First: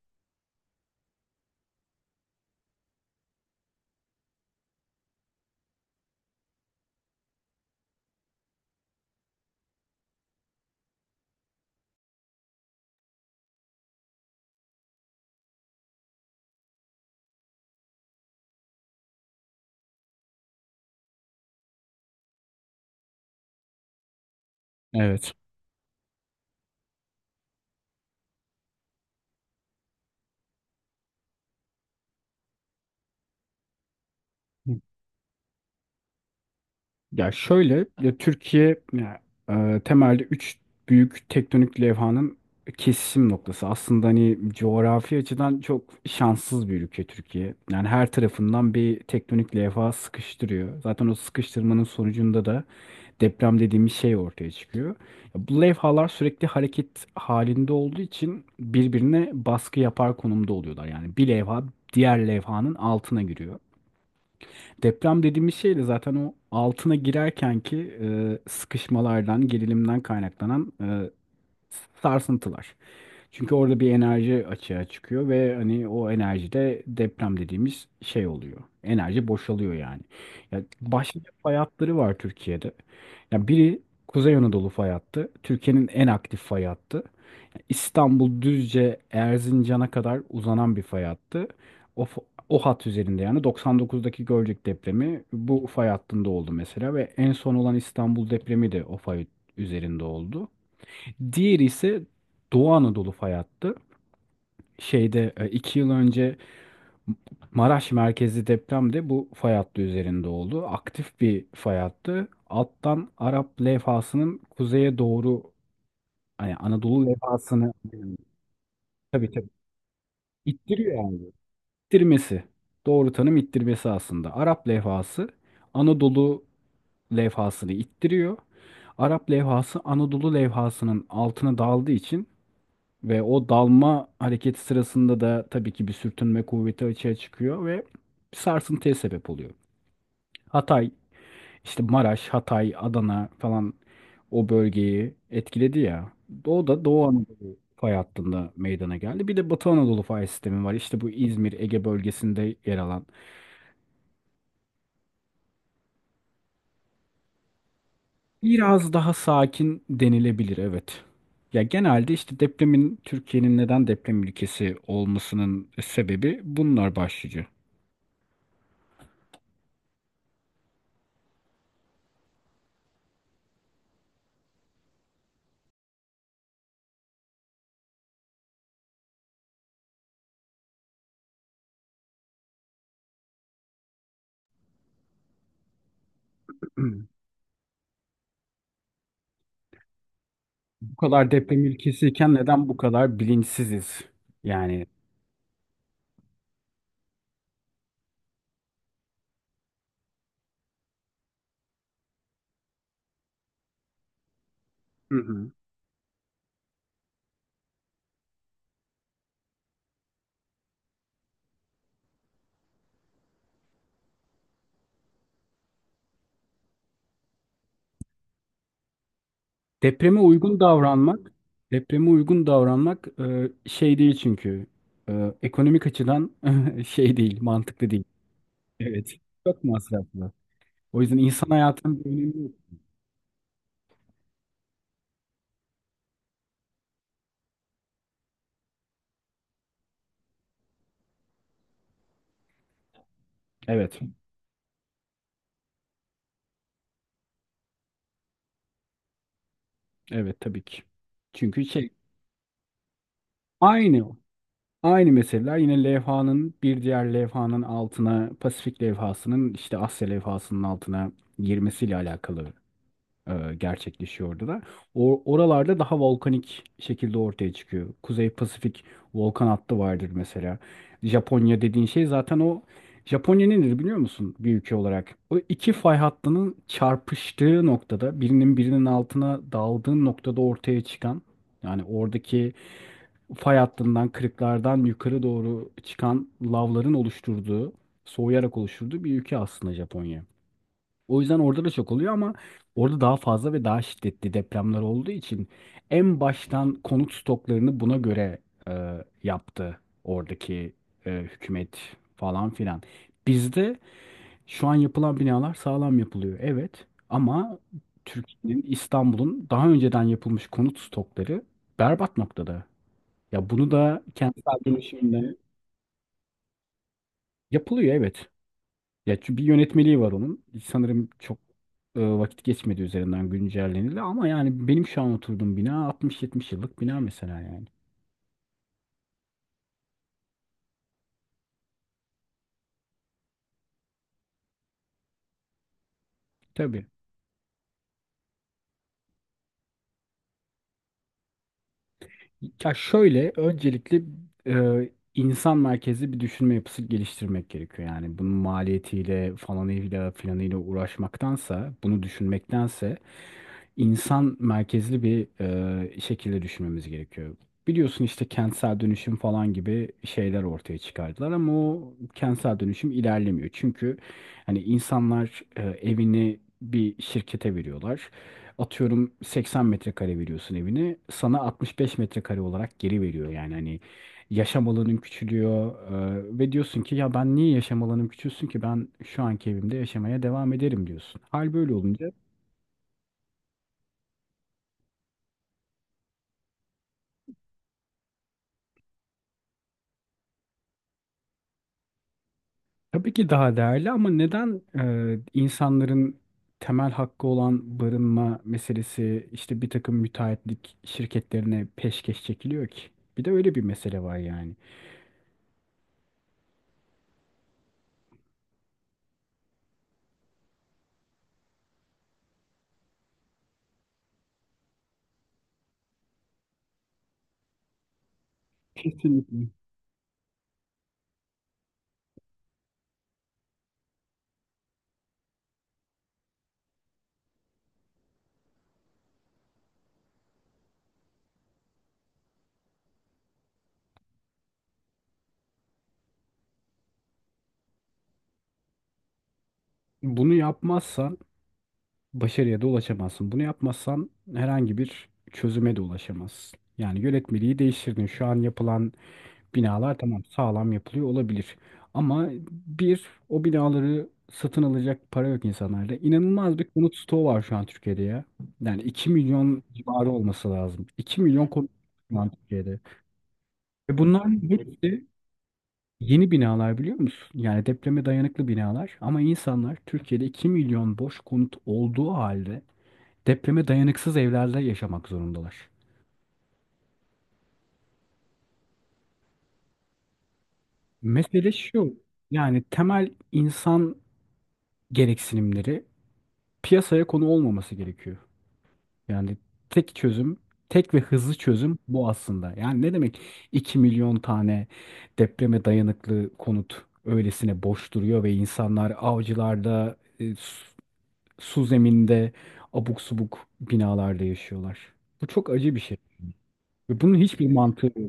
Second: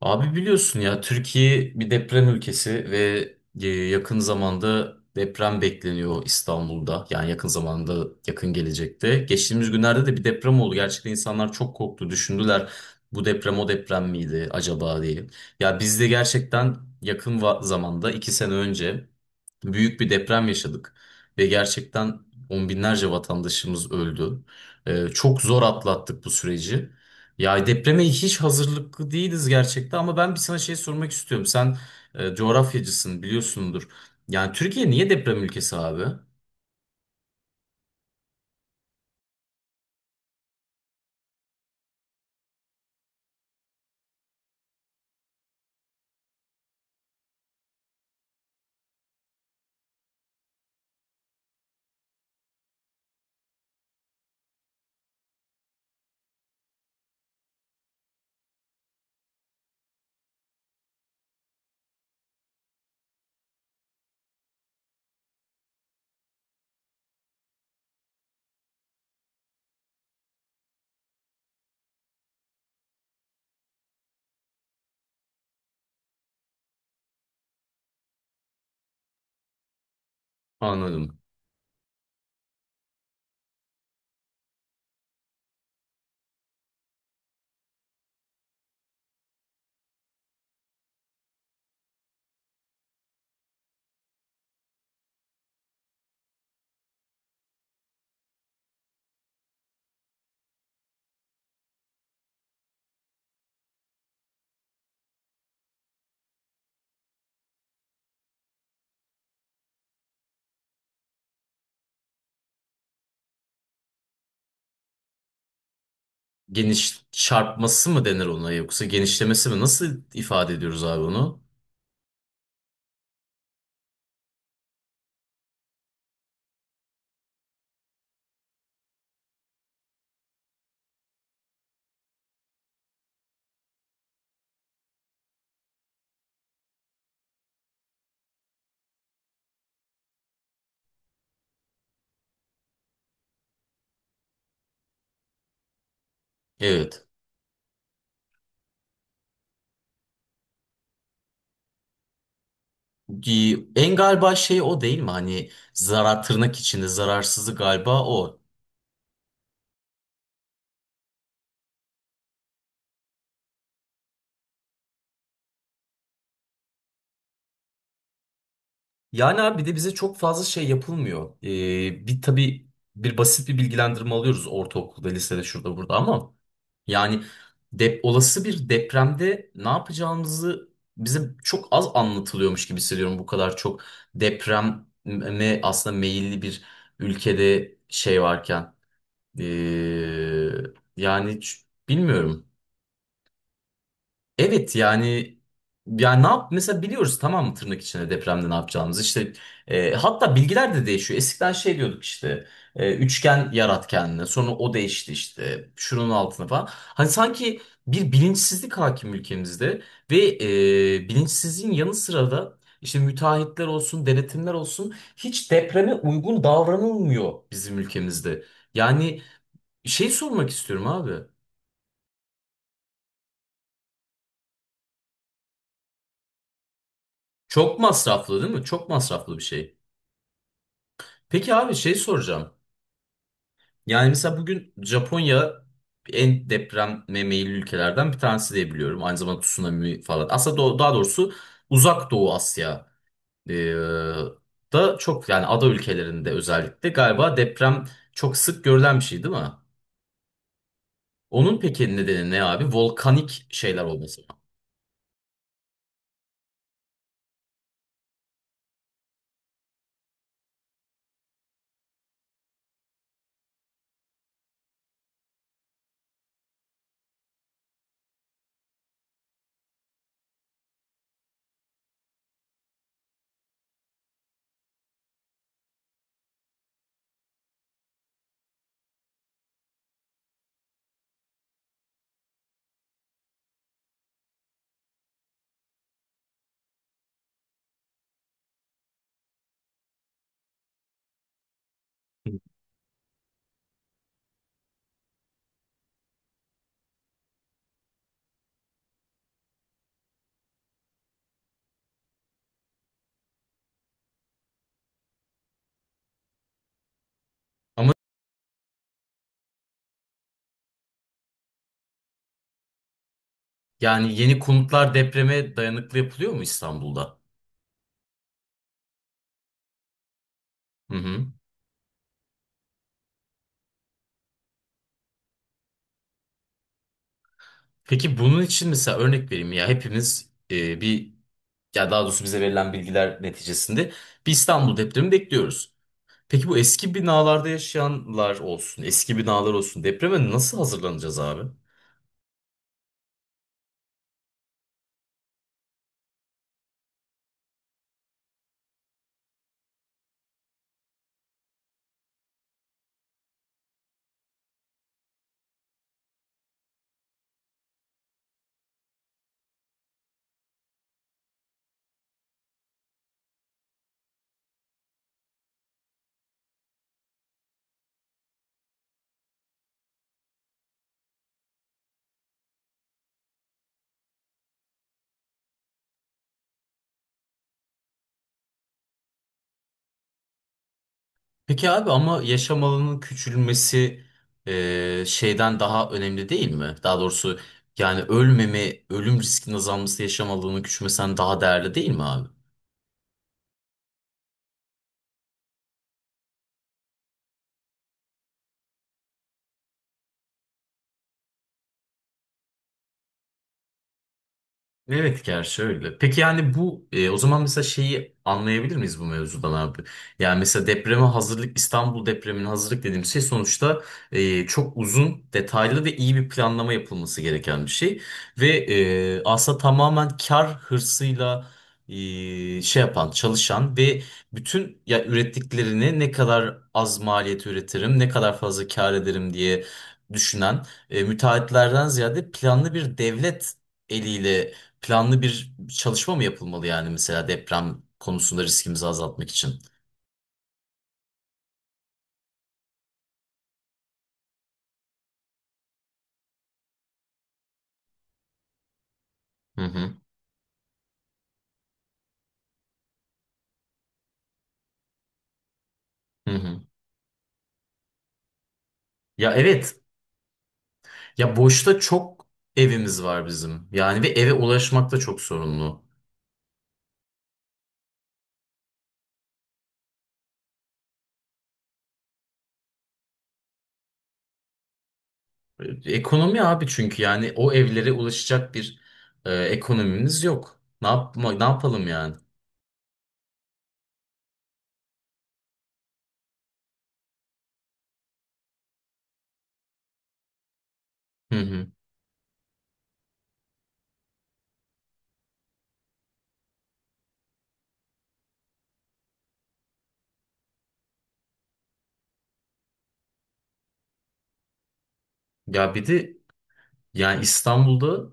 Abi biliyorsun ya, Türkiye bir deprem ülkesi ve yakın zamanda deprem bekleniyor İstanbul'da. Yani yakın zamanda, yakın gelecekte. Geçtiğimiz günlerde de bir deprem oldu. Gerçekten insanlar çok korktu, düşündüler. Bu deprem o deprem miydi acaba diye. Ya biz de gerçekten yakın zamanda, 2 sene önce büyük bir deprem yaşadık. Ve gerçekten on binlerce vatandaşımız öldü. Evet. Çok zor atlattık bu süreci. Ya depreme hiç hazırlıklı değiliz gerçekten, ama ben bir sana şey sormak istiyorum. Sen coğrafyacısın, biliyorsundur. Yani Türkiye niye deprem ülkesi abi? Ya şöyle ya Türkiye ya, temelde üç büyük tektonik levhanın kesişim noktası. Aslında hani coğrafi açıdan çok şanssız bir ülke Türkiye. Yani her tarafından bir tektonik levha sıkıştırıyor. Zaten o sıkıştırmanın sonucunda da deprem dediğimiz şey ortaya çıkıyor. Ya bu levhalar sürekli hareket halinde olduğu için birbirine baskı yapar konumda oluyorlar. Yani bir levha diğer levhanın altına giriyor. Deprem dediğimiz şey de zaten o altına girerken ki sıkışmalardan, gerilimden kaynaklanan sarsıntılar. Çünkü orada bir enerji açığa çıkıyor ve hani o enerji de deprem dediğimiz şey oluyor. Enerji boşalıyor yani. Ya Anladım. başlıca fay hatları var Türkiye'de. Ya biri Kuzey Anadolu fay hattı, Türkiye'nin en aktif fay hattı. İstanbul Düzce Erzincan'a kadar uzanan bir fay hattı. O, f- o hat üzerinde yani 99'daki Gölcük depremi bu fay hattında oldu mesela ve en son olan İstanbul depremi de o fay üzerinde oldu. Diğeri ise Doğu Anadolu fay hattı. Şeyde 2 yıl önce Maraş merkezli deprem de bu fay hattı üzerinde oldu. Aktif bir fay hattı. Alttan Arap levhasının kuzeye doğru hani Geniş Anadolu levhasını çarpması mı denir ona, yoksa tabii genişlemesi tabii mi? Nasıl ifade ediyoruz abi İttiriyor abi. onu? İttirmesi. Doğru tanım ittirmesi aslında. Arap levhası Anadolu levhasını ittiriyor. Arap levhası Anadolu levhasının altına daldığı için ve o dalma hareketi sırasında da tabii ki bir sürtünme kuvveti açığa çıkıyor ve bir sarsıntıya sebep oluyor. Hatay, işte Maraş, Hatay, Adana falan o bölgeyi etkiledi ya. O da Doğu Evet. Anadolu fay hattında meydana geldi. Bir de Batı Anadolu fay sistemi var. İşte bu İzmir, Ege bölgesinde yer alan. En galiba şey, o değil mi? Hani zarar tırnak içinde zararsızlık galiba o. Biraz daha sakin denilebilir, evet. Ya genelde işte depremin, Türkiye'nin neden deprem ülkesi olmasının sebebi bunlar başlıca. Yani abi, bir de bize çok fazla şey yapılmıyor. Bir tabii, bir basit bir bilgilendirme alıyoruz ortaokulda, lisede, şurada, burada, ama yani olası bir depremde ne yapacağımızı bize çok az anlatılıyormuş gibi hissediyorum. Bu kadar çok depreme aslında meyilli bir ülkede şey varken. Ee, Bu Yani kadar deprem ülkesiyken bilmiyorum. neden bu kadar bilinçsiziz? Evet Yani. yani ne yap mesela, biliyoruz tamam mı tırnak içinde depremde ne yapacağımızı, işte hatta bilgiler de değişiyor, eskiden şey diyorduk, işte üçgen yarat kendine, sonra o değişti, Hı hı. işte şunun altına falan. Hani sanki bir bilinçsizlik hakim ülkemizde ve bilinçsizliğin yanı sıra da işte müteahhitler olsun, denetimler olsun, hiç depreme uygun davranılmıyor bizim ülkemizde. Yani şey Depreme sormak uygun istiyorum abi, davranmak, depreme uygun davranmak şey değil çünkü. Ekonomik açıdan şey değil, çok mantıklı değil. masraflı değil mi, çok Evet. masraflı bir Çok şey. masraflı. O yüzden insan Peki abi, şey hayatının bir önemi yok. soracağım. Yani mesela bugün Japonya en depreme meyilli ülkelerden bir tanesi diye biliyorum. Aynı zamanda tsunami falan. Aslında daha doğrusu Uzak Doğu Asya e, Evet, da çok, yani ada ülkelerinde özellikle galiba deprem çok sık görülen bir şey, değil mi? evet tabii ki. Onun Çünkü şey, peki nedeni ne abi? Volkanik şeyler aynı olması mı? aynı meseleler yine levhanın bir diğer levhanın altına, Pasifik levhasının işte Asya levhasının altına girmesiyle alakalı gerçekleşiyordu da. O, oralarda daha volkanik şekilde ortaya çıkıyor. Kuzey Pasifik volkan hattı vardır mesela. Japonya dediğin şey zaten o. Japonya nedir biliyor musun bir ülke olarak? O iki fay hattının çarpıştığı noktada, birinin altına daldığı noktada ortaya çıkan, yani oradaki fay hattından, kırıklardan yukarı doğru çıkan lavların oluşturduğu, soğuyarak oluşturduğu bir ülke aslında Japonya. O yüzden orada da çok oluyor ama orada daha fazla ve daha şiddetli depremler olduğu için en baştan konut stoklarını buna göre e, yaptı oradaki hükümet falan filan. Bizde şu an yapılan binalar sağlam yapılıyor evet ama Ama Türkiye'nin, İstanbul'un daha önceden yapılmış konut stokları berbat noktada. Ya bunu da yani yeni kentsel konutlar dönüşümle depreme dayanıklı yapılıyor mu İstanbul'da? yapılıyor evet. Ya çünkü bir yönetmeliği var onun. Hı Sanırım hı. çok vakit geçmedi, üzerinden güncellenildi ama yani benim şu an oturduğum bina 60-70 yıllık bina mesela yani. Peki bunun için mesela, örnek vereyim, ya hepimiz bir, ya daha doğrusu bize verilen bilgiler neticesinde bir İstanbul depremi bekliyoruz. Peki bu Tabii. eski binalarda yaşayanlar olsun, eski binalar olsun depreme nasıl hazırlanacağız abi? Ya şöyle öncelikle insan merkezli bir düşünme yapısı geliştirmek gerekiyor. Yani bunun maliyetiyle falanıyla filanıyla uğraşmaktansa, bunu düşünmektense insan merkezli bir şekilde düşünmemiz gerekiyor. Biliyorsun işte kentsel dönüşüm falan gibi şeyler ortaya çıkardılar ama o kentsel dönüşüm ilerlemiyor. Çünkü hani insanlar evini bir şirkete veriyorlar. Atıyorum 80 metrekare veriyorsun evini. Sana 65 metrekare olarak geri veriyor. Yani hani yaşam alanın küçülüyor ve diyorsun ki ya ben niye yaşam alanım küçülsün ki, ben şu anki evimde yaşamaya devam ederim diyorsun. Hal Peki böyle abi, olunca ama yaşam alanının küçülmesi şeyden daha önemli değil mi? Daha doğrusu yani ölmeme, ölüm riskinin azalması yaşam alanının küçülmesinden daha değerli değil mi abi? tabii ki daha değerli ama neden insanların temel hakkı olan barınma meselesi işte bir takım müteahhitlik şirketlerine peşkeş çekiliyor ki? Bir de öyle bir mesele var yani. Evet, gerçi öyle. Peki yani bu o zaman mesela şeyi anlayabilir miyiz bu mevzudan abi? Yani mesela depreme hazırlık, İstanbul depremine hazırlık dediğim şey sonuçta çok uzun, detaylı ve iyi bir planlama yapılması gereken bir şey. Ve Kesinlikle. aslında tamamen kar hırsıyla e, şey yapan, çalışan ve bütün ya ürettiklerini ne kadar az maliyet üretirim, ne kadar fazla kar ederim diye düşünen müteahhitlerden ziyade, planlı bir devlet eliyle planlı bir çalışma mı yapılmalı yani, mesela deprem konusunda riskimizi azaltmak için? Bunu yapmazsan başarıya da ulaşamazsın. Bunu yapmazsan herhangi bir çözüme de ulaşamazsın. Yani yönetmeliği değiştirdin. Şu an yapılan Hı hı. binalar, tamam, sağlam yapılıyor olabilir. Ama bir o binaları satın alacak para yok insanlarda. Hı hı. İnanılmaz bir konut stoğu var şu an Türkiye'de ya. Yani iki Ya milyon evet. civarı olması lazım. 2 Ya milyon konut boşta şu çok an Türkiye'de. evimiz var bizim. Yani, Ve ve eve bunların ulaşmak da hepsi çok sorunlu. yeni binalar, biliyor musun? Yani depreme dayanıklı binalar. Ama insanlar Türkiye'de 2 milyon boş konut olduğu halde depreme dayanıksız evlerde yaşamak zorundalar. Ekonomi abi, çünkü yani o evlere ulaşacak bir ekonomimiz yok. Ne Mesele yapalım şu. yani? Yani temel insan gereksinimleri piyasaya konu olmaması gerekiyor. Yani tek çözüm, tek ve Hı hızlı hı. çözüm bu aslında. Yani ne demek 2 milyon tane depreme dayanıklı konut öylesine boş duruyor ve insanlar avcılarda, su, su zeminde, abuk subuk binalarda yaşıyorlar. Bu çok Ya acı bir bir şey. de Ve yani bunun hiçbir mantığı yok. İstanbul'da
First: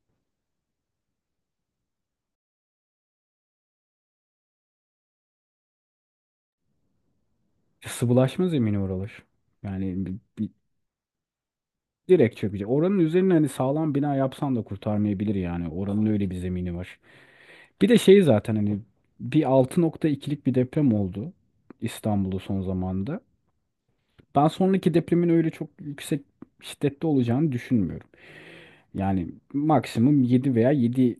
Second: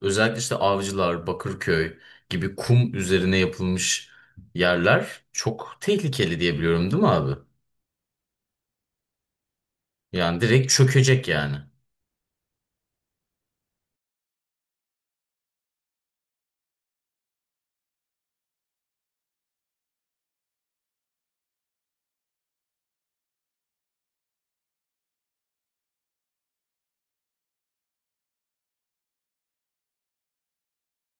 özellikle işte Avcılar, Bakırköy gibi kum üzerine yapılmış yerler çok tehlikeli diye biliyorum, değil mi abi? Sıvılaşma zemini oralar. Yani Yani direkt çökecek yani. direkt çökecek. Oranın üzerine hani sağlam bina yapsan da kurtarmayabilir yani. Oranın öyle bir zemini var. Bir de şey zaten hani bir 6,2'lik bir deprem oldu İstanbul'da son zamanda. Ben sonraki depremin öyle çok yüksek şiddette olacağını düşünmüyorum. Yani maksimum 7 veya yedi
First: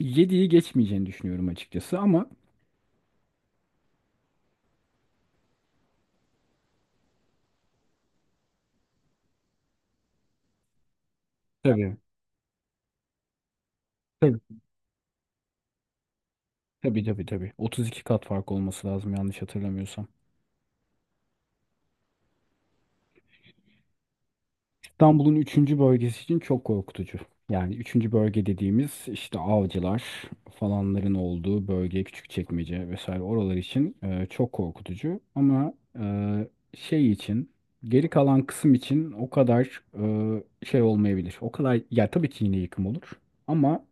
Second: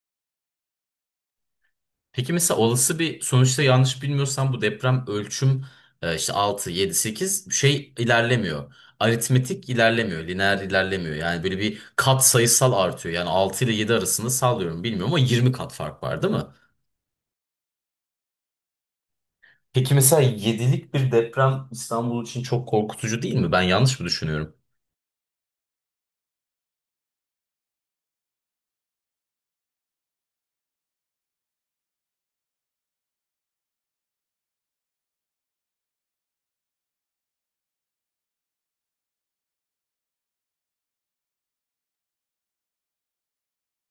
yediyi geçmeyeceğini düşünüyorum açıkçası ama. Peki mesela olası bir sonuçta, yanlış bilmiyorsam, bu deprem ölçüm işte 6 7 8 şey ilerlemiyor. Aritmetik ilerlemiyor, lineer ilerlemiyor. Yani böyle bir Tabii. kat sayısal artıyor. Yani 6 ile 7 arasında, Tabii sallıyorum bilmiyorum, ama 20 kat fark var değil mi? tabii tabii. Tabii. 32 kat fark olması lazım yanlış Peki hatırlamıyorsam. mesela 7'lik bir deprem İstanbul için çok korkutucu değil mi? Ben yanlış mı düşünüyorum? İstanbul'un üçüncü bölgesi için çok korkutucu. Yani üçüncü bölge dediğimiz işte Avcılar falanların olduğu bölge, Küçükçekmece vesaire, oralar için çok korkutucu. Ama e, şey için, geri kalan kısım için o kadar şey olmayabilir. O kadar, ya tabii ki yine yıkım olur. Ama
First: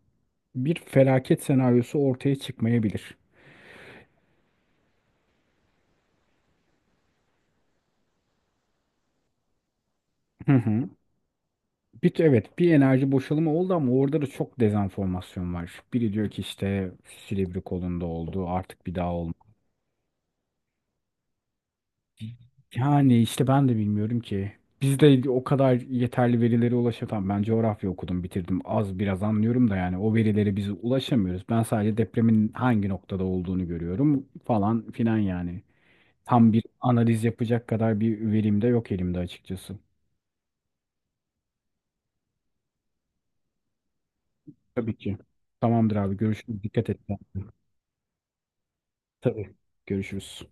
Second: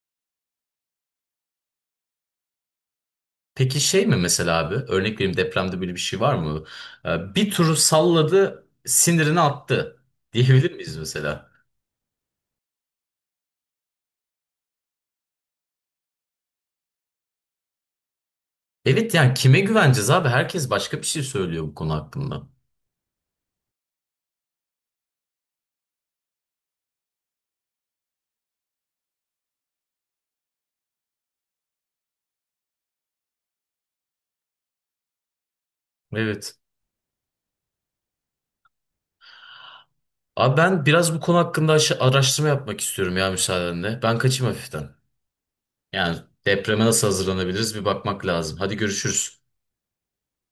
bir felaket senaryosu ortaya çıkmayabilir. Peki şey mi mesela abi? Örnek vereyim, depremde böyle bir şey var mı? Bir turu salladı, sinirini attı Hı diyebilir hı. miyiz mesela? Bir, evet, bir enerji boşalımı oldu ama orada da çok dezenformasyon var. Biri diyor ki işte Silivri kolunda oldu, artık bir Evet daha yani olmaz. kime güveneceğiz abi? Herkes başka bir şey söylüyor bu konu hakkında. Yani işte ben de bilmiyorum ki. Biz de o kadar yeterli verilere ulaşamam. Ben coğrafya okudum, bitirdim. Az biraz anlıyorum da yani o verilere biz ulaşamıyoruz. Ben sadece depremin hangi noktada olduğunu görüyorum falan filan yani. Tam Evet. bir analiz yapacak kadar bir verim de yok elimde açıkçası. Abi ben biraz bu konu hakkında araştırma yapmak istiyorum ya, müsaadenle. Ben kaçayım hafiften. Tabii ki. Tamamdır Yani abi, görüşürüz. depreme Dikkat et nasıl kendine. hazırlanabiliriz bir bakmak lazım. Hadi görüşürüz. Tabii. Görüşürüz.